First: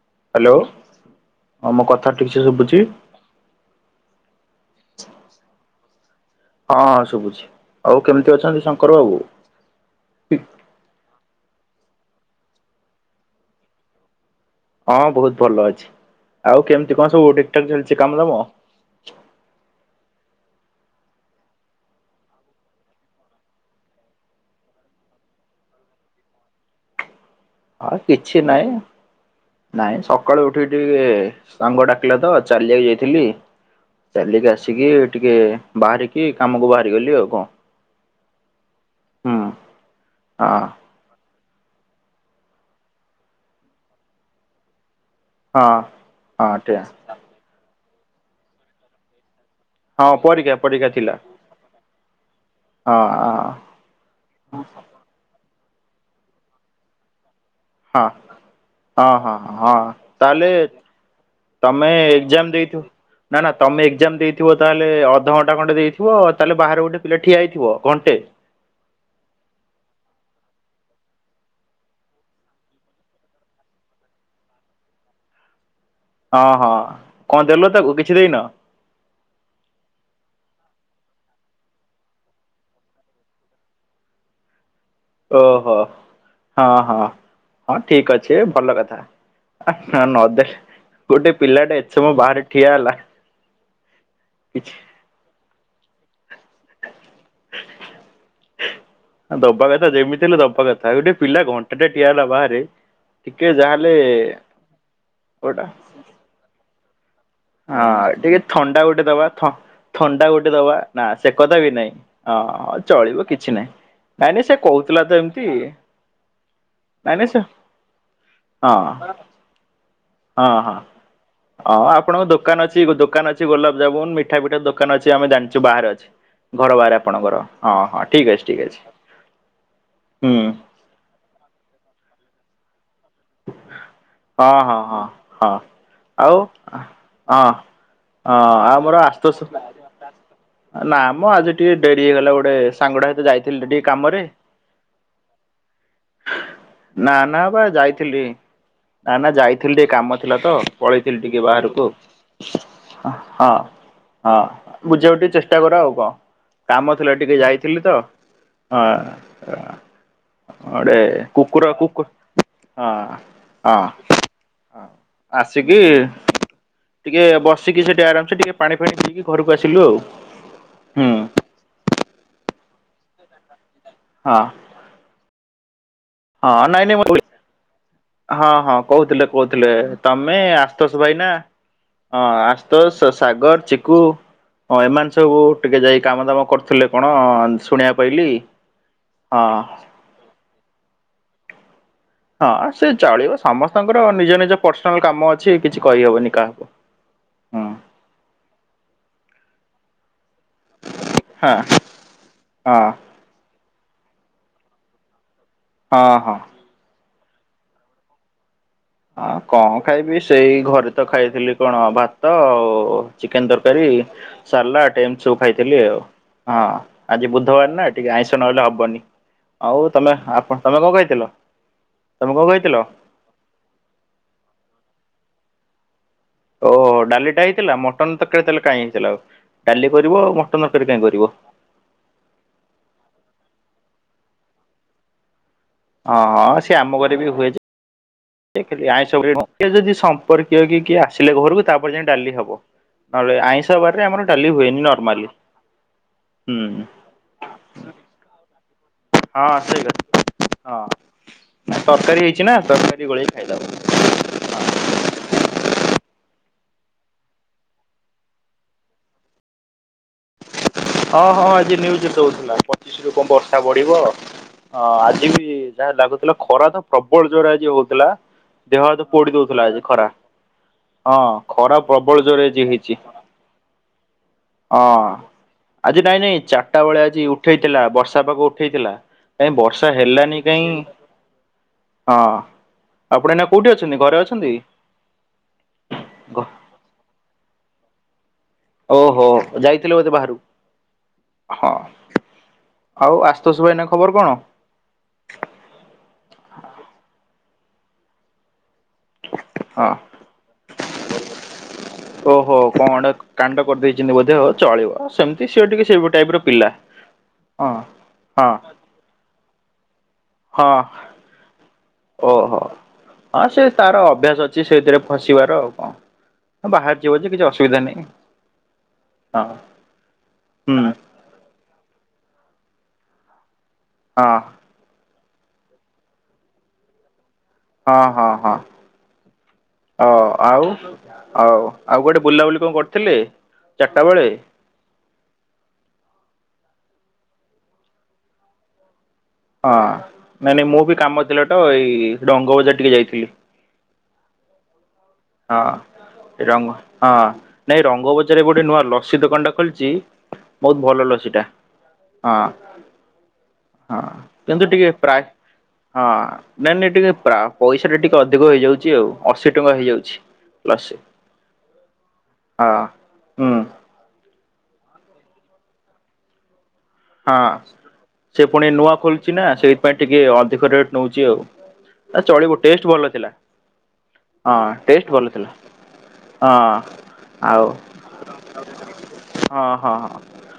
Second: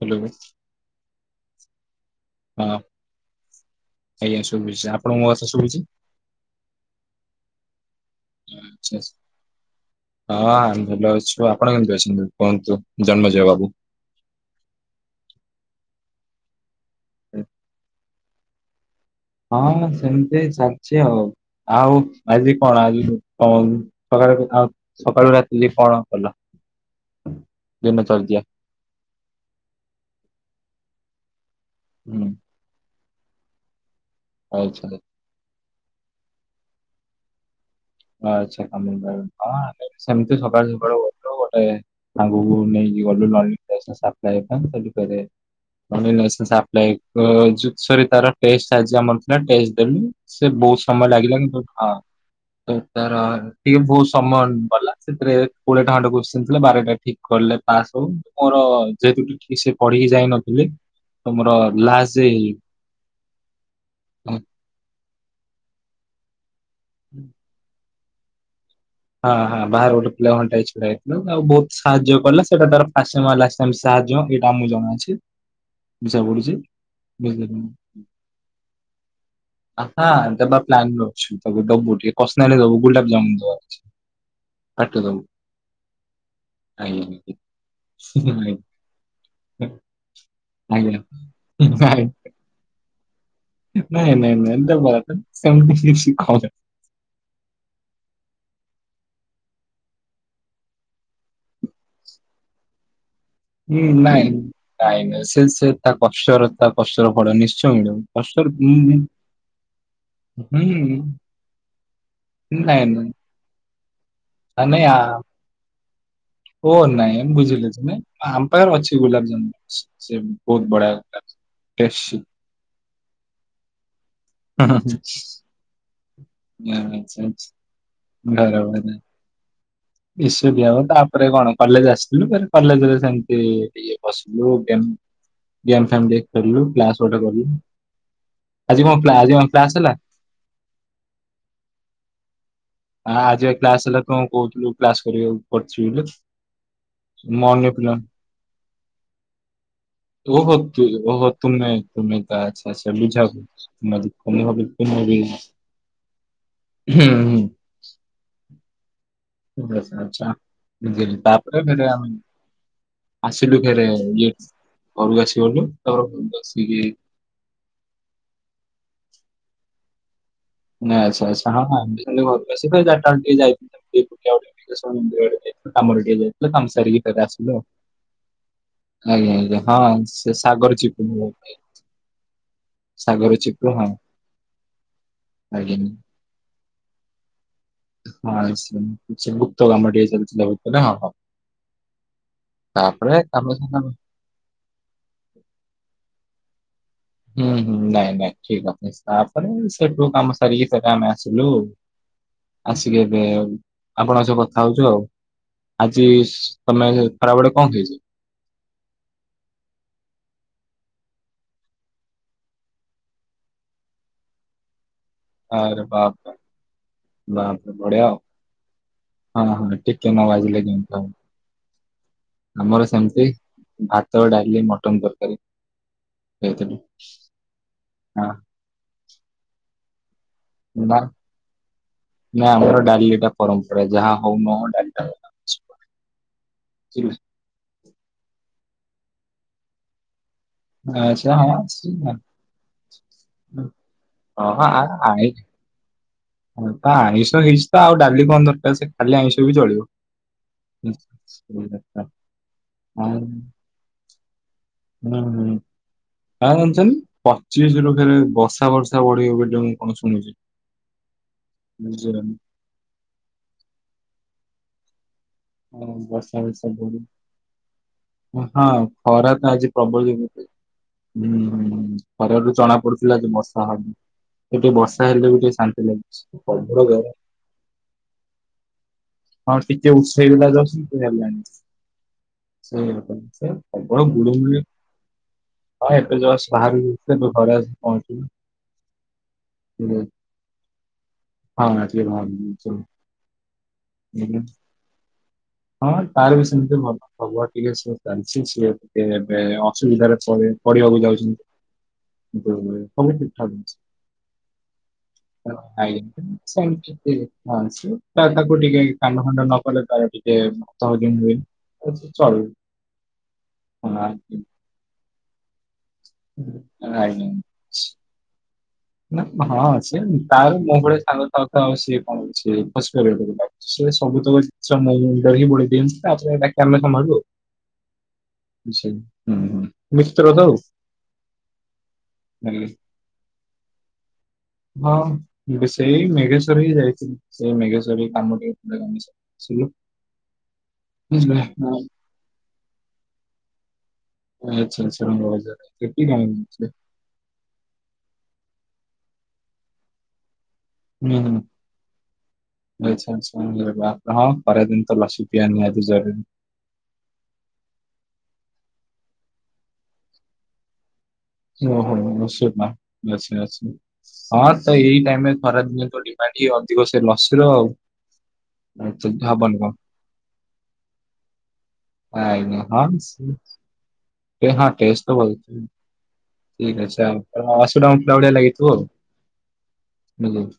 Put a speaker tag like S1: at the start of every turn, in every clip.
S1: Hello
S2: hello ହଁ ମୋ କଥା ଠିକ୍ ସେ
S1: ହଁ
S2: ଶୁଭୁଛି।
S1: ଆଜ୍ଞା ଶୁଭୁିଛି। ଆପଣଙ୍କ ମୋ କଥା ଶୁବୁଛି।
S2: ହଁ ଶୁଭୁଛି। ଆଉ କେମ୍ତି ଅଛନ୍ତି ଶଙ୍କର୍
S1: ଆଚ୍ଛା।
S2: ବାବୁ।
S1: ହଁ ଆମେ ଭଲ ଅଛୁ ଆପଣ କେମ୍ତି ଅଛନ୍ତି କୁହନ୍ତୁ ଜମଜ ବାବୁ।
S2: ହଁ ବହୁତ ଭଲ ଅଛି ଆଉ କେମ୍ତି କଣ ସବୁ ଠିକ୍ ଠାକ୍ ଚାଲିଛି କାମଦାମ।
S1: ହଁ ସେମ୍ତି ଚାଲ୍ଚି ଆଉ। ଆଉ ଆଜି କଣ ଆଜି କଣ ସକାଳେ କଥା ସକାଳୁ ରାତିି ଯାଏ କଣ କଲ।
S2: [inaudible] ହଁ
S1: ଦିନ ଚର୍ଯ୍ୟା?
S2: କିଛି ନାଇଁ ନାଇଁ ସକାଳୁ ଉଠିକି ଟିକେ ସାଙ୍ଗ ଡାକିଲା
S1: ହୁଁ
S2: ତ। ଚାଲିବାକୁ ଯାଇଥିଲି ଚାଲିକି
S1: ଆଚ୍ଛା
S2: ଆସିକି ଟିକେ ବାହାରିକି କାମକୁ ବାହାରିଗଲି ଆଉ କଂ।
S1: ଆଚ୍ଛା କାମ କୁ ବାହାରି ହଁ ଆମେ ବି ସେମ୍ତି
S2: ହଁ
S1: ସକାଳୁ ସକାଳୁ ଗୋଟେ ସାଙ୍ଗକୁ ନେଇକି ଗଲୁ [unintelligible]
S2: ହଁ ହଁ
S1: ଓନେନେସେସ୍
S2: ଠିଆ
S1: ଆପ୍ଲାଏର ଯୋଉ ଛରି ତାର ଟେଷ୍ଟ ଆଜି ଆମର ଥିଲା ଟେଷ୍ଟ ଦେଲୁ
S2: ହଁ
S1: ସେ
S2: ପରୀକ୍ଷା
S1: ବହୁତ
S2: ପରୀକ୍ଷା
S1: ସମୟ
S2: ଥିଲା
S1: ଲାଗିଲାନି ହଁ
S2: ହଁ
S1: ତାର
S2: ହଁ
S1: ଟିକେ ବହୁତ ସମୟ ଗଲା ସେଥିରେ କୋଡ଼ିଏ ଟା ଖଣ୍ଡେ କୋସ୍ଚିନ୍ ଥିଲା ବାରଟା ଠିକ କଲେ। ପାସ
S2: ହଁ
S1: ହଉ ମୋର
S2: ହଁ
S1: ଯେହେତୁ
S2: ହଁ
S1: ଟିକ୍ ଠିକ୍ସେ
S2: ହଁ
S1: ପଢିକି
S2: ତାହେଲେ
S1: ଯାଇନଥିଲେ।
S2: ତମେ ଏକ୍ଜାମ୍ ଦେଇଥିବ। ନା ନା ତମେ ଏକ୍ଜାମ
S1: ହଁ
S2: ଦେଇଥିବ ତାହେଲେ ଅଧଘଣ୍ଟା ଖଣ୍ଡେ ଦେଇଥିବ ତାହେଲେ ବାହାରେ ଗୋଟେ ପିଲା ଠିଆ ହେଇଥିବ। ଘଣ୍ଟେ।
S1: ହଁ ହଁ ବାହାର ଗୋଟେ ପିଲା ଘଣ୍ଟା ଛିଡା ହେଇଥିଲା ଆଉ ବୋହୁତ ସାହାଯ୍ୟ କଲା ସେଟା ତାର ଫାଶେ ମାଲ ଆ ତାହେଲେ ସାହାଯ୍ୟ ଏଇଟା ଆମକୁ ଜଣା ଅଛି।
S2: ହଁ ହଁ କଣ
S1: ବୁଝିପାରିଲୁ।
S2: ଦେଲ ତାକୁ କିଛି ଦେଇନ।
S1: ଆସା ଦେବା ପ୍ଲାନ ରେ ଅଛୁ ତାକୁଦବୁ ଟିକେ ପରସୋନାଲ ଦବୁ ଗୋଲାପ ଜାମୁ ଦବାର ଅଛି। ପାଟିରେ ଦବୁ।
S2: ଓହୋ ହଁ ହଁ ହଁ ଠିକ ଅଛି ଭଲ କଥା। ଆ ନା ନଦେ ଗୋଟେ ପିଲାଟେ ଏତେ ସମୟ ବାହାରେ ଠିଆ ହେଲା କିଛି
S1: [unintelligible]
S2: [inaudible] ଆ ଦବା କଥା ଯେମିତି ହେଲେ ଦବା କଥା ଗୋଟେ ପିଲା ଘଣ୍ଟାଟେ ଠିଆ ହେଲା ବାହାରେ ଟିକେ
S1: ହୁଁ
S2: ଯାହାହେଲେ
S1: ନାଇଁ ନାଇଁ ନାଇଁ ସେ
S2: ଗୋଟା
S1: ସେ ତା କଷ୍ଟର ତା କଷ୍ଟର ଫଳ ନିସ୍ଚ
S2: ହଁ ଟିକେ ଥଣ୍ଡା ଗୋଟେ ଦବା ଥ ଥଣ୍ଡା ଗୋଟେ ଦବା
S1: ହୁଁ,
S2: ନା ସେକଥାବି ନାଇଁ ଅଁ
S1: ନାଇଁ ନାଇଁ
S2: ଚଳିବ କିଛି ନାହିଁ। ନାଇଁ ନାଇଁ ସେ କହୁଥିଲାତ ଏମିତି।
S1: ଫୋନ୍ ନାଇଁ ବୁଝିଲେ ତମେ ଆମ
S2: ହଁ
S1: ପାଖରେ ଅଛି ଗୁଲାପଜାମୁ ସେ
S2: ହଁ
S1: ବହୁତ
S2: ହଁ
S1: ବଢିଆ ଗୁଲାବଜାମୁନ
S2: ହ
S1: ଟେଷ୍ଟି
S2: ଆପଣଙ୍କ ଦୋକାନ ଅଛି ଦୋକାନ ଅଛି ଗୋଲାପଜାମୁନ୍ ମିଠା ପିଠା ଦୋକାନ ଅଛି ଆମେ ଜାଣିଚୁ ବାହାରେ ଅଛି। ଘର ବାହାରେ
S1: ଆଚ୍ଛା
S2: ଆପଣଙ୍କର
S1: ଆଚ୍ଛା
S2: ହଁ ହଁ ଠିକ୍ ଅଛି ଠିକ୍ ଅଛି। ହୁଁ
S1: ବିସିବି ଦିଆହବ ତାପରେ କଣ କଲେଜ୍ ଆସିଥିଲୁ ଫେରେ କଲେଜରେ ସେମି ଇ ଟିକେ
S2: ହଁ
S1: ବସିଲୁ
S2: ହଁ
S1: ଗେମ୍
S2: ହଁ ହଁ।
S1: ଗେମ୍ ଫେମ୍
S2: ଆଉ
S1: ଟିକେ ଖେଳିଲୁ
S2: ହଁ
S1: କ୍ଲାସ୍ ଗୋଟେ କଲୁ।
S2: ହଁ
S1: ଆଜି କଣ ପ୍ଲା ଆଜି କଣ କ୍ଲାସ ହେଲା?
S2: ଆ ନାମ ଆଜି ଟିକେ ଡେରି ହେଇଗଲା ଗୋଟେ ସାଙ୍ଗଟା ସହିତ
S1: ହଁ ଆଜିବା
S2: ଯାଇଥିଲି ଟିକେ
S1: କ୍ଲାସ୍ ହେଲା
S2: କାମରେ
S1: କଣ କହୁଥିଲୁ କ୍ଲାସ୍ କରିବାକୁ କରିଚି ବୋଲି?
S2: ନା ନା ବା
S1: ମନେ ପଡିଲାନି।
S2: ଯାଇଥିଲି ନା ନା ଯାଇଥିଲି ଟିକେ କାମ
S1: ଓହୋ
S2: ଥିଲାତ
S1: ତୁ
S2: ପଳେଇଥିଲି
S1: ଓହୋ
S2: ଟିକେ
S1: ତୁମେ
S2: ବାହାରକୁ
S1: ତୁମେ ତ ଆଚ୍ଛା ଆଚ୍ଛା
S2: ଆଉ
S1: ବୁଝା
S2: ହଁ। ହଁ
S1: ତୁମେ ବି- ତୁମେ
S2: ହଁ
S1: ଭାବିଲି ତୁମେ ବି
S2: ବୁଝିବାକୁ ଟିକେ
S1: ହୁଁ,
S2: ଚେଷ୍ଟା କର ଆଉ କଣ କାମ ଥିଲା ଟିକେ ଯାଇ ଥିଲିତ ହଁ।
S1: [unintelligible]
S2: ଗୋଟେ କୁକୁର କୁକୁର ହଁ
S1: ଆସିଲୁ
S2: ହଁ।
S1: ଫରେ ଇଏ
S2: ହଁ।
S1: ଘରୁ ଆସିିଗଲୁ
S2: ଆସିକି
S1: ତ ବସିକି
S2: ଟିକେ ବସିକି ସେଠି ଆରାମେସ୍ ଟିକେ ପାଣି ଫାଣି ପଇକି ଘରକୁ ଆସିଲୁ ଆଉ। ହୁଁ
S1: ଆଛା ଆଛା ହଁ ହଁ ଆମେବି କାଲି ଘରକୁ ଆସିବେ ଚାରିଟା ବେଳେ ଟିକେ ଯାଇ
S2: ହଁ।
S1: ଦେଶ ମନ୍ଦିର ଆଡ଼େ ଯାଇଥିଲା କାମରେ ଟିକେ ଯାଇଥିଲୁ
S2: ହଁ ନାଇଁ ନାଇଁ
S1: କାମସାରିକି ଫେରେ ଆସିଲୁ ଆଉ।
S2: ହଁ ହଁ କହୁଥିଲେ
S1: ଆଜ୍ଞା ଆଜ୍ଞା
S2: କହୁଥିଲେ
S1: ହଁ ସେ
S2: ତମେ
S1: ସାଗର ଚିକୁ
S2: ଆସ୍ତଷ
S1: ମୋ
S2: ଭାଇନା
S1: ଭାଇ।
S2: ହଁ ଆସ୍ତଷ ସେ ସାଗର ଚିକୁ ହଁ ଏମାନେ ସବୁ
S1: ଆଜ୍ଞା
S2: ଟିକେ ଯାଇ କାମ ଦାମ କରିୁଥିଲେ କଣ ଶୁଣିବା
S1: ହଁ [unintelligible] ଗୁପ୍ତ କାମ ଟିକେ ଚାଲିଥିଲା ବୋଧେନା ହଁ ହଁ।
S2: ହଁ
S1: ତାପରେ
S2: ସେଚଳିବ
S1: ଆମେ ସବୁ
S2: ସମସ୍ତଙ୍କର ନିଜ ନିଜ ପର୍ସନାଲ୍ କାମ ଅଛି କିଛି କହିହବନି କାହାକୁ।
S1: ହୁଁ ହୁଁ ନାଇଁ ନାଇଁ ଠିକ୍ କଥା ତାପରେ ସେଠୁ କାମ ସାରିକି ସେଟା ଆମେ ଆସିଲୁ
S2: ହଁ ହଁ
S1: ଆସିକି ଏବେ ଆପଣଙ୍କ ସହ କଥା ହଉଚୁ ଆଉ। ଆଜି
S2: ହଁ ହଁ।
S1: ତମେ ଖରାବେଳେ କଣ ଖାଇଛ?
S2: ହଁ କଣ ଖାଇବି ସେଇ ଘରେତ ଖାଇଥିଲି କଣ ଭାତ ଆଉ ଚିକେନ୍ ତରକାରୀ ସାଲାଟ୍ ଏମିତି ସବୁ ଖାଇଥିଲି
S1: ଆରେ
S2: ଆଉ
S1: ବାପରେ
S2: ହଁ ଆଜି
S1: ବାପରେ
S2: ବୁଧବାରେନା
S1: ବଢିଆ
S2: ଟିକେ ଆଇଁଷ ନହେଲେ ହବନି।
S1: ହଁ ହଁ
S2: ଆଉ
S1: ଟିକେ
S2: ତମେ
S1: ନ ବାଜିଲେ
S2: ଆପ ତମେ
S1: କେମିତି
S2: କଣ
S1: ହବ।
S2: ଖାଇଥିଲ? ତମେ କଣ ଖାଇଥିଲ?
S1: ଆମର ସେମିତି ଭାତ ଡ଼ାଲି ମଟନ୍ ତରକାରୀ। ଖାଇଥିଲୁ।
S2: ଓହୋ ଡାଲିଟା ହେଇଥିଲା ମଟନ୍
S1: ହଁ
S2: ତରକାରୀ ତାହେଲେ କାଇଁ ହେଇଥିଲା ଆଉ ଡାଲି କରିବ ଆଉ ମଟନ୍ ତରକାରୀ କାଇଁ କରିବ।
S1: ନାଁ ଆମର ଡାଲିଟା ପରମ୍ପରା ଯାହା ହଉ ନଉ ଡାଲି
S2: ହଁ ହଁ ସେ ଆମ ଘରେବି ହୁଏଯେ [unintelligible] ଆଇଁଷ ଯଦି [unintelligible] ପରେ କିଏ କିଏ
S1: ଆଚ୍ଛା
S2: ଆସିଲେ
S1: ହଁ
S2: ଘରକୁ ତାପରେ ଯାଇ
S1: ଆସିବ।
S2: ଡାଲି ହବ। ନହେଲେ ଆଇଁଷ ବାରିରେ ଆମର ଡାଲି ହୁଏନି ନର୍ମାଲି। ହୁଁ
S1: ଆମରତ ଆଇଁଷ ହେଇଚିତ ଆଉ ଡାଲି କଣ ଦରକାର୍ ସେ କାଲି
S2: ହଁ
S1: ଆଇଁଷବି
S2: ସେଇ
S1: ଚଳିବ
S2: କଥା। ହଁ ତରକାରୀ ହେଇଛି ନା ତରକାରୀ
S1: ଆଉ
S2: ଗୋଳେଇ ଖାଇଦବ
S1: ହୁଁ ହୁଁ ଆଉ ଜାଣିଛନ୍ତି ପଚିଶିରୁ ଫେରେ ବର୍ଷା ବର୍ଷା ବଢିିବ ବୋଲି ଯୋ କଣ ଶୁଣୁଚି?
S2: ହଁ ହଁ ଆଜି ନ୍ୟୁଜ ଦଉଥିଲା ପଚିଶିରୁ କଣ ବର୍ଷା ବଢ଼ିବ। ହଁ ଆଜିବି
S1: ହଁ,
S2: ଯାହା
S1: ବର୍ଷା
S2: ଲାଗୁଥିଲା
S1: ବର୍ଷା
S2: ଖରାତ
S1: ବଢିବ
S2: ପ୍ରବଳ ଜୋରେ ଆଜି ହଉଥିଲା।
S1: ହଁ
S2: ଦେହ ହାତ ପୋଡି
S1: ଖରା ତ
S2: ଦଉଥିଲା
S1: ଆଜି ପ୍ରବଳ
S2: ଖରା
S1: ଯେମିତି
S2: ହଁ ଖରା
S1: ହୁଁ
S2: ପ୍ରବଳ ଜୋରରେ
S1: ଖରାଠୁ
S2: ଆଜି
S1: ଜଣା
S2: ହେଇଛି।
S1: ପଡୁଥିଲା ଆଜି ବର୍ଷା ହ
S2: ହଁ ଆଜି ନାଇଁ ନାଇଁ ଚାରିଟା
S1: ପ୍ରବଳ
S2: ବେଳେ ଆଜି ଉଠେଇଥିଲା ବର୍ଷା ପାଗ ଉଠେଇଥିଲା। କାଇଁ
S1: ହଁ ଟିକେ
S2: ବର୍ଷା ହେଲାନି
S1: ଉଠେଇଦେଲା
S2: କାଇଁ
S1: ଜଷ୍ଟ ସେ ହେଲାଣି।
S2: ହଁ। ଆପଣ ଏଇନା କୋଉଠି ଅଛନ୍ତି ଘରେ ଅଛନ୍ତି?
S1: [unintelligible] ହଁ ଏବେ ଯଶ୍ ବାହାର ତୁ ଘରେ ଆସ ପହଞ୍ଚିଲି।
S2: ଓହୋ ଯାଇଥିଲେ
S1: ହଁ
S2: ବୋଧେ
S1: ଟିକେ
S2: ବାହାରକୁ।
S1: ଭାବିଲି
S2: ଆଉ ଆଶୁତୋଷ ଭାଇନା ଖବର କଣ।
S1: ହଁ ତାର ବି ସେମିତି ଭଲ ଖବର ଠିକ୍ ସେ ଚାଲିଛି ସିଏ ସେ ଏବେ
S2: ହଁ
S1: ଅସୁବିଧାରେ ପଡ଼ି ପଡ଼ିବାକୁ ଯାଉଛନ୍ତି।
S2: ଓହୋ
S1: [unintelligible]
S2: କଣ ଗୋଟେ କାଣ୍ଡ କରିଦେଇଛନ୍ତି ବୋଧେ ହଉ ଚଳିବ ସେମିତି ସିଏ ଟିକେ ସେଇ ଟାଇପ୍ ର ପିଲା
S1: ହଁ ସେ ତା
S2: ହଁ
S1: ତାକୁ ଟିକେ କାଣ୍ଡ ଫାଣ୍ଡ ନ କଲେ ତାର ଟି କେ
S2: ହଁ
S1: ଭାତ ହଜମ୍ ହୁଏନି ଅ ସେ
S2: ଓହୋ
S1: ଚଳିବ
S2: ହଁ ତାର ଅଭ୍ୟାସ
S1: [unintelligible]
S2: ସେ ସେଇଥିରେ ଫସିବାର ଆଉ କଣ ବାହାରି ଯିବ ଯେ କିଛି
S1: ଆଜ୍ଞା।
S2: ଅସୁବିଧା ନାହିଁ।
S1: ନା ହଁ ସେ ତାର
S2: ହୁଁ
S1: ମୋ ଭଳିଆ ସାଙ୍ଗ ଥାଉ ଥାଉ ସିଏ କଣ ସେ ଫସିପାରିବ କେବେ। ସେ
S2: ହଁ
S1: ସବୁତକ ଜିନିଷ ମୋ ମୁଣ୍ଡରେ ହିଁ ବୋଳିଦିଅନ୍ତି ତାପରେ ବାକି ଆ ସମ୍ଭାଳିବୁ ଆଉ।
S2: ହଁ ହଁ ହଁ।
S1: ହୁଁ ହୁଁ।
S2: ହ ଆଉ ଆଉ ଆଉ କୁଆଡେ
S1: ହେଲେ
S2: ବୁଲାବୁଲି କଣ କର ଥିଲେ ଚାରିଟା ବେଳେ।
S1: ହଁ ଏବେ ସେଇ ମେଘେଶ୍ୱର ହିଁ ଯାଇଥିଲି ସେଇ ମେଘେଶ୍ଵର ରେ କାମ ଟିକେ [unintelligible]
S2: ହଁ ନାଇଁ ନାଇଁ ମୁଁ ବି କାମ
S1: ବୁଝିଲେ?
S2: ଥିଲା ଟ
S1: ହଁ।
S2: ଏଇ ଡଙ୍ଗ ବଜାର ଟିକେ ଯାଇଥିଲି।
S1: ଆଚ୍ଛା ଆଛା।
S2: ହଁ ଏଇ ରଙ୍ଗ ହଁ ନାଇଁ ରଙ୍ଗ ବଜାରରେ ଗୋଟେ ନୂଆ ଲସି ଦୋକାନ ଟା ଖୋଲିଛି। ବହୁତ୍ ଭଲ
S1: ହୁଁ ହୁଁ
S2: ଲସିଟା। ହଁ
S1: ଆଚ୍ଛା ଆଚ୍ଛା ଆରେ
S2: ହଁ
S1: ବାପରେ
S2: କିନ୍ତୁ
S1: ଖରାଦିନ
S2: ଟିକେ
S1: ତ
S2: ପ୍ରାଇ
S1: ଲସି ପିଇବା ନିହାତି
S2: ହଁ।
S1: ଜରୁରୀ।
S2: ନାଇଁ ନାଇଁ ଟିକେ ପ୍ରା ପଇସା ଟା ଟିକେ ଅଧିକ ହେଇଯାଉଛି ଆଉ ଅଶୀ ଟଙ୍କା ହେଇଯାଉଛି ଲସି।
S1: ଓହୋ ଅଶି ଟଙ୍କା
S2: ହଁ
S1: ଲସି
S2: ହୁଁ
S1: ଅଶି ହଁ ସେ ଏଇ ଟାଇମ୍ ରେ ଖରା ଦିନେ ତ ଟି ତାର ଟିକେ ଅଧିକ ସେ ଲସିର
S2: ହଁ
S1: ଆଉ
S2: ସେ ପୁଣି
S1: ଆ
S2: ନୂଆ
S1: ତ
S2: ଖୋଲିଛି ନା
S1: ହବନି କଣ।
S2: ସେଇଥିପାଇଁ ଟିକେ ଅଧିକ ରେଟ୍ ନଉଚି ଆଉ। ଚଳିବ
S1: ଅଜ୍ଞା ହଁ
S2: ଟେଷ୍ଟ ଭଲ ଥିଲା।
S1: ସେ ଟେ ହଁ ଟେଷ୍ଟ ତ ଭଲ ଥିଲା।
S2: ହଁ
S1: ଠିକ୍ ଅଛି ଆପଣ
S2: ଆଉ
S1: ଅଶି ଟଙ୍କା ପିଇଲା ଭଳିଆ ଲାଗିଥିବ ଆଉ
S2: ହଁ ହଁ ହଁ।
S1: [unintelligible] ଅଜ୍ଞା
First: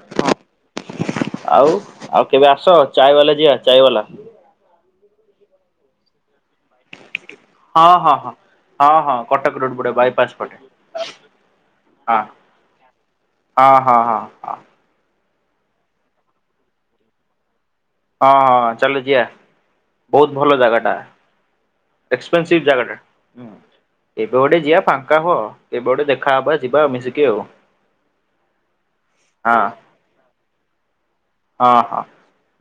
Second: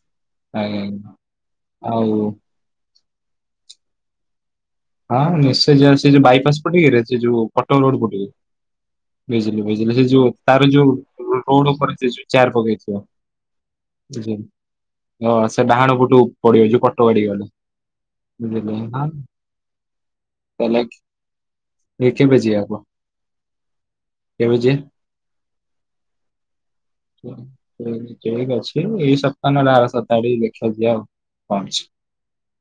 S1: ଅଜ୍ଞା।
S2: ଆଉ ଆଉ କେବେ ଆସ ଚାଏ ବାଲା ଯିବା ଚାଏ ବାଲା।
S1: ହଁ ନିଶ୍ଚୟ ଯିବା ସେ ଯୋଉ ବାଇପାସ୍ ପଟେ କିରେ ସେ ଯୋଉ କଟକ
S2: ହଁ
S1: ରୋଡ
S2: ହଁ
S1: ପଟେ।
S2: ହଁ ହଁ ହଁ କଟକ
S1: ବୁଝିଲି
S2: ରୋଡ ପଟେ
S1: ବୁଝିଲି ସେ ଯୋଉ
S2: ବାଇପାସ୍ ପଟେ
S1: ତାର ଯୋଉ ରୋଡ ଉପରେ ସେ
S2: ହଁ।
S1: ଯୋଉ ଚେୟାର ପକେଇଥିବ।
S2: ହଁ ହଁ ହଁ ହଁ।
S1: ଓ ସେ ଡାହାଣ ପଟକୁ ପଡିବ ଯୋଉ କଟକ ଆଡିକି ଗଲେ।
S2: ହଁ ହଁ ଚାଲୁ ଯିବା। ବହୁତ୍ ଭଲ
S1: ତାହେଲେ
S2: ଜାଗାଟା
S1: ଏ କେବେ ଯିବା
S2: ଏକ୍ସପେନସିଭ୍
S1: କୁହ
S2: ଜାଗାଟା ହୁଁ। କେବେ ଗୋଟେ ଯିବା ଫାଙ୍କା ହୁଅ କେବେ ଗୋଟେ ଦେଖାହବ ଯିବା ଆଉ ମିଶିକି ଆଉ
S1: ଠିକ୍ ଅଛି ଏଇ ସପ୍ତାହ
S2: ହଁ
S1: ନହେଲେ ଆର ସପ୍ତାହ ଆଡିକି ଦେଖିବା ଯିବା ଆଉ। କଣ
S2: ହଁ
S1: ଅଛି
S2: ହଁ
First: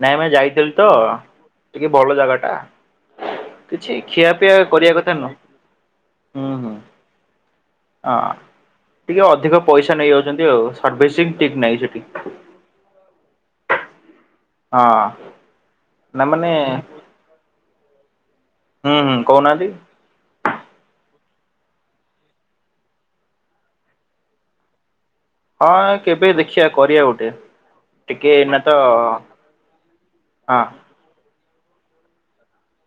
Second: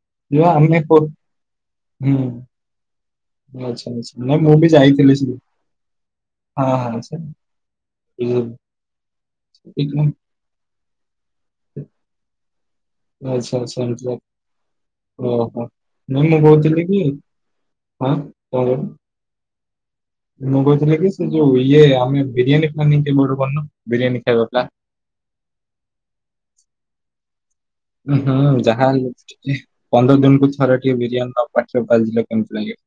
S2: ନାଇଁ ଭାଇ
S1: ଯିବା
S2: ଯାଇଥିଲି
S1: ଆମେ
S2: ତ
S1: କୋ-
S2: ଟିକେ
S1: ହୁଁ
S2: ଭଲ ଜାଗା ଟା।
S1: ଆଚ୍ଛା
S2: କିଛି
S1: ଆଚ୍ଛା ନାଇଁ ମୁଁ
S2: ଖିଆପିଆ
S1: ବି
S2: କରିବା
S1: ଯାଇଥିଲି
S2: କଥା ନୁହ
S1: ସେଠି
S2: ହୁଁ
S1: ହଁ
S2: ହୁଁ।
S1: ହଁ ସେ
S2: ହଁ ଟିକେ ଅଧିକ ପଇସା ନେଇ
S1: ଇଗନୋ-
S2: ଯାଉଛନ୍ତି ଆଉ ସର୍ଭିସିଙ୍ଗ ଠିକ୍ ନାହିଁ ସେଠି।
S1: ଆଚ୍ଛା ଆଚ୍ଛା ଏମିତି
S2: ହଁ।
S1: ତାହେଲେ ଓହୋ ନା ମୁଁ କହୁଥିଲି କି ହଁ। କହିଲୁ?
S2: ହୁଁ ହୁଁ କହୁନାହାନ୍ତି।
S1: ମୁଁ କହୁଥିଲି କି ସେ ଯୋଉ ଇଏ ଆମେ ବିରିୟାନୀ ପ୍ଲାନିଙ୍ଗ କେବେ ଗୋଟେ କରୁନ ବିରିୟାନୀ ଖାଇବା ପ୍ଲାନ୍।
S2: ହଁ କେବେ ଦେଖିଆ କରିବା ଗୋଟେ। ଟିକେ
S1: ଉଁ
S2: ଏଇନା
S1: ହୁଁ
S2: ତ
S1: ଯାହାହେଲେ ପନ୍ଦର ଦିନକୁ
S2: ହଁ
S1: ଥରେ ଟିକେ ବିରିଆନି ନ ପାଟିରେ ବାଜିଲେ କେମିତି ଲାଗିବ?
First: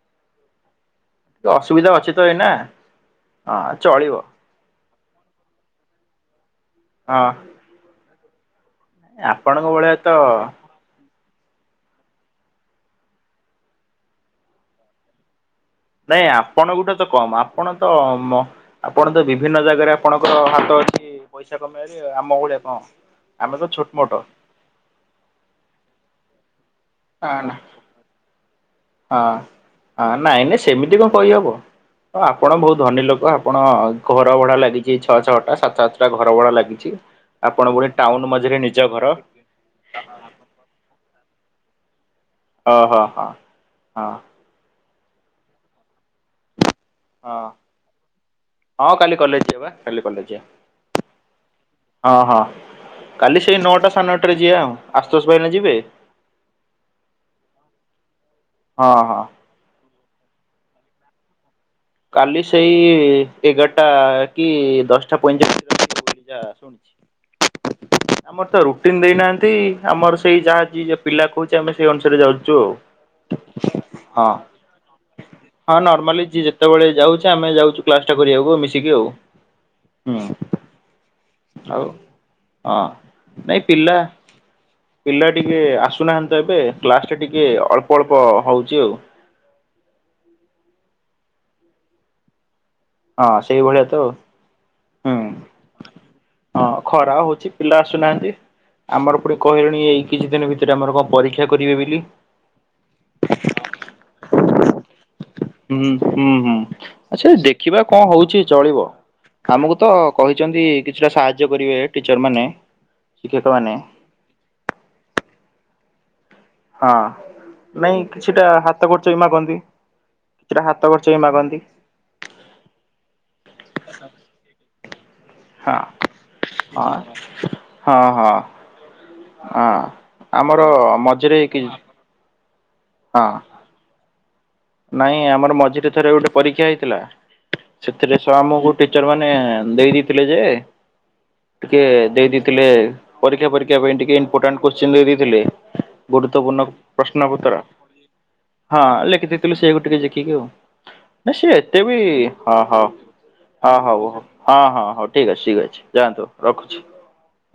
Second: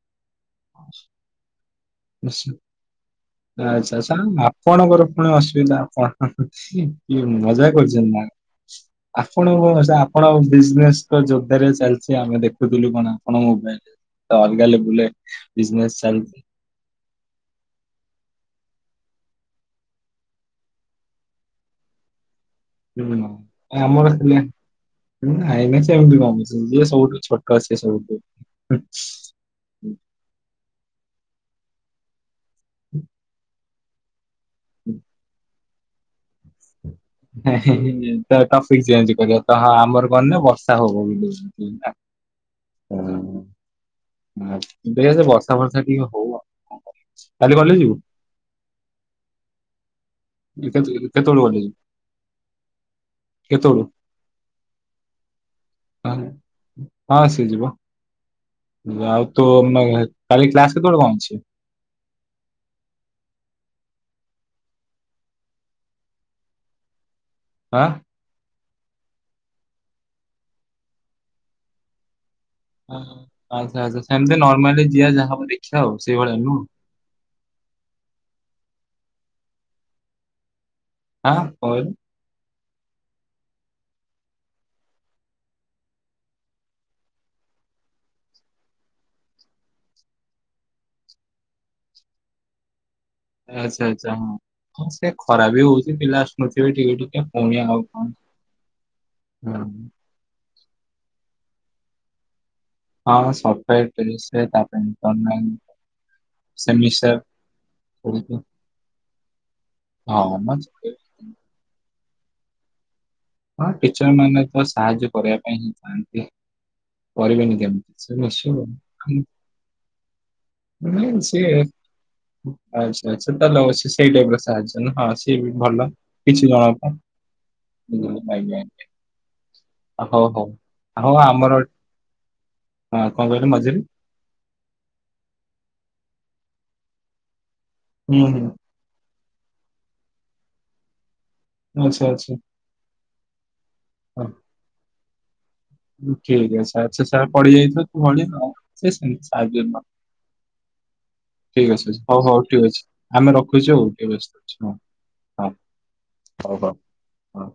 S2: ଟିକେ ଅସୁବିଧା ଅଛି ତ ଏଇନା ହଁ ଚଳିବ।
S1: କଣ ମୋର ପୁଣି ଅସୁବିଧା କଣ ମଜା କରୁଛନ୍ତି ନା?
S2: ଏ ଆପଣଙ୍କ ଭଳିଆ ତ
S1: ଆପଣ ଆଉ ବି ବିଜନେସ୍ ତ ଯୋରଦାରିଆ ଚାଲଚି ଆମେ ଦେଖୁଥୁଲୁ କଣ ଆପଣ ମୋବାଇଲରେ ଏ ଅଲଗା ଲାବୁଲରେ
S2: ନାଇ ଆପ୍ ଆପଣଙ୍କଠୁ ତ କମ୍ ଆପଣ ତ ଉ ମ ଆପଣ ତ ବିଭିନ୍ନ ଜାଗାରେ ଆପଣଙ୍କର ହାତ ଅଛି। ପଇସା କମେଇବାରେ ଆମ ଭଳିଆ କଣ।
S1: ହୁଁ
S2: ଆମେ ତ ଛୋଟ
S1: ଆମର
S2: ମୋଟ
S1: ସେଇଆ। ନାଇଁ ନାଇଁ ସେମତି [unintelligible] ଯିଏ ସବୁଠୁ
S2: ନା ନା।
S1: ଛୋଟ ସିଏ ସବୁଠୁ
S2: ହଁ ହଁ ନାଇଁ ନାଇଁ ସେମିତି କଣ କହିହବ ହ ଆପଣ ବୋହୁତ ଧନୀ ଲୋକ ଆପଣ ଘର ଭଡା ଲାଗିଚି ଛଅ ଛଅଟା ସାତ ସାତଟା ଘର ଭଡା ଲାଗିଚି।
S1: ନାହିଁ ତା ପାସିକି ଚେଞ୍ଜ କରିବା ତାହା ଆମର କଣ ନା ବର୍ଷା ହବ ବୋଲି ନା।
S2: ଓହୋ ହଁ ହଁ।
S1: ଆ ଦେଖେ ବର୍ଷା ବର୍ଷା ଟିକେ ହୋଉ ଆଉ
S2: ହଁ।
S1: କାଲି ଗଲେ ଯିବୁ?
S2: ହଁ କାଲି କଲେଜ ଯିବା ପା କାଲି କଲେଜ
S1: କେତେ- କେତେବେଳୁ କଲେଜ
S2: ଯିବା ହଁ ହଁ। କାଲି ସେଇ
S1: କେତେବେଳୁ?
S2: ନଅଟା ସାଢେ ନଅଟାରେ ଯିବା ଆଉ ଆଶୁତୋଷ ଭାଇନା ଯିବେ?
S1: ହଁ। ହଁ ସିଏ ଯିବ
S2: ହଁ ହଁ।
S1: ଆଉ ତୁମେ କାଲି କ୍ଲାସ କେତେବେଳେ କଣ ଅଛି?
S2: କାଲି ସେଇ ଏଗାରଟା କି ଦଶଟା ପଇଁଚାଳିଶରେ [inaudible] କଣ ହେଇଛି?
S1: ଆଁ?
S2: ଆମର ତ ରୁଟିନ ଦେଇନାହାନ୍ତି ଆମର ସେଇ ଯାହା ଯିଏ ପିଲା କୋହୁଚି ଆମେ ସେଇ ଅନୁସାରେ ଯାଉଚୁ।
S1: ଆଚ୍ଛା ଆଚ୍ଛା ସେମିତି ନର୍ମାଲି ଯିଆ ଯାହା ହବ
S2: ହଁ
S1: ଦେଖିବା ଆଉ
S2: ନର୍ମାଲି ଯିଏ
S1: ସେଇଭଳିଆ ନୁହଁ?
S2: ଯେତେବେଳେ ଯାଉଛେ ଆମେ ଯାଉଚୁ କ୍ଲାଟାଟା କରିବାକୁ ମିଶିକି ଆଉ ହୁଁ।
S1: ଆଁ କଣ
S2: ଆଉ
S1: କହିଲୁ?
S2: ହଁ ନାଇଁ ପିଲା ପିଲା ଟିକେ ଆସୁନାହାନ୍ତି ତ ଏବେ କ୍ଲାସଟା ଟିକେ ଅଳ୍ପ ଅଳ୍ପ ହୋଉଚି ଆଉ। ହଁ
S1: ଆଚ୍ଛା
S2: ସେଇଭଳିଆ ତ।
S1: ଆଚ୍ଛା ହଁ ହଁ ସେ
S2: ହୁଁ
S1: ଖରା ବି ହୋଉଚି ପିଲା
S2: ହଁ
S1: ଆସୁନଥିବେ ଟିକେ
S2: ଖରା
S1: ଟିକେ
S2: ହଉଛି
S1: ପୁଣି
S2: ପିଲା
S1: ଆଉ କଣ
S2: ଆସୁନାହାନ୍ତି। ଆମର ପଟେ କହିଲେଣି
S1: ହୁଁ।
S2: ଏଇ କିଛି ଦିନ ଭିତରେ ଆମର କଣ ପରୀକ୍ଷା କରିବେ ବୋଲି।
S1: ହଁ ସପ୍ତାହେ [unintelligible] ତା ପାଇଁ।
S2: ଉଁ ଉଁ ହୁଁ ହୁଁ
S1: ସେମିଷ୍ଟାର
S2: ଆଛା ଦେଖିବା କଣ
S1: କରିକି।
S2: ହୋଉଛି ଚଳିବ। କାମୁକୁ ତ
S1: ହଁ ମ
S2: କହିଛନ୍ତି କିଛିଟା ସାହାଯ୍ୟ କରିବେ ଟିଚରମାନେ ଶିକ୍ଷକମାନେ।
S1: ଟିଚରମାନେ ତ ସାହାଯ୍ୟ କରିବା ପାଇଁ ହିଁ ଥାଆନ୍ତି।
S2: ହଁ
S1: କରିବେନି
S2: ନାଇଁ
S1: କେମତି ସେ
S2: କିଛିଟା
S1: ନିଶ୍ଚିୟ
S2: ହାତ ଖର୍ଚ୍ଚ ବି ମାଗନ୍ତି କିଛିଟା ହାତ ଖର୍ଚ୍ଚ ବି
S1: ନାଇଁ ସିଏ
S2: ମାଗନ୍ତି।
S1: ଆଚ୍ଛା ଆଚ୍ଛା ତାହେଲେ ଅବଶ୍ୟ ସେଇ ଟାଇପର ସାହାଯ୍ୟ ନା ହଁ ସିଏ ବି ଭଲ କିଛି ଜଣଙ୍କ ପାଇଁ।
S2: ହ
S1: [inaudible] ପାଇଯାଏଁ
S2: ହଁ।
S1: ଆ ହୋଉ ହୋଉ
S2: ଆମର
S1: ଆ ହୋଉ
S2: ମଝିରେ
S1: ଆମର
S2: କି
S1: ଏ ହଁ କଣ କହିଲୁ ମଝିରେ?
S2: ନାଇଁ ଆମର ମଝିରେ ଥରେ ଗୋଟେ ପରୀକ୍ଷା ହେଇଥିଲା ସେଥିରେ
S1: ହୁଁ
S2: ସେ
S1: ହୁଁ
S2: ଆମ ଗୋ ଟିଚରମାନେ ଦେଇ ଦେଇଥିଲେ ଯେ ଟିକେ
S1: ଆଚ୍ଛା
S2: ଦେଇ
S1: ଆଚ୍ଛା
S2: ଦେଇଥିଲେ ପରୀକ୍ଷା ପରୀକ୍ଷା ପାଇଁ ଟିକେ
S1: ହଉ।
S2: ଇମ୍ପୋଟାଣ୍ଟ କୋଶ୍ଚିନ ଦେଇଥିଲେ
S1: ଠିକ୍
S2: ଗୁରୁତ୍ୱପୂର୍ଣ୍ଣ
S1: ଅଛି ଆଚ୍ଛା
S2: ପ୍ରଶ୍ନ
S1: ସାର୍
S2: ପତ୍ର
S1: ପଡିଯାଇଥିବ ତ ଭଳି ଆଉ
S2: ହଁ
S1: ସେ ସେମିତି
S2: ଲେଖିଦେଇ ଥିଲ ସେ
S1: ସାହାଯ୍ୟ
S2: ଗୋଟିକ ଦେଖିକି ଆଉ। ନାଇଁ ସିଏ
S1: ଠିକ୍
S2: ଏତେ
S1: ଅଛି
S2: ବି
S1: ହଉ ହଉ
S2: ହଁ
S1: ଠିକ୍ ଅଛି
S2: ହଁ
S1: ଆମେ ରଖୁଛୁ
S2: ହଁ
S1: ଆଉ
S2: ହୋଉ
S1: ଠିକ୍
S2: ହୋଉ
S1: ଅଛି ରଖୁଛୁ।
S2: ହଁ ହଁ ହୋଉ ଠିକଅଛି
S1: ହଁ
S2: ଠିକଅଛି ଯାଆନ୍ତୁ।
S1: ହଉ ହଉ
S2: ରଖୁଚି।
S1: ହଁ।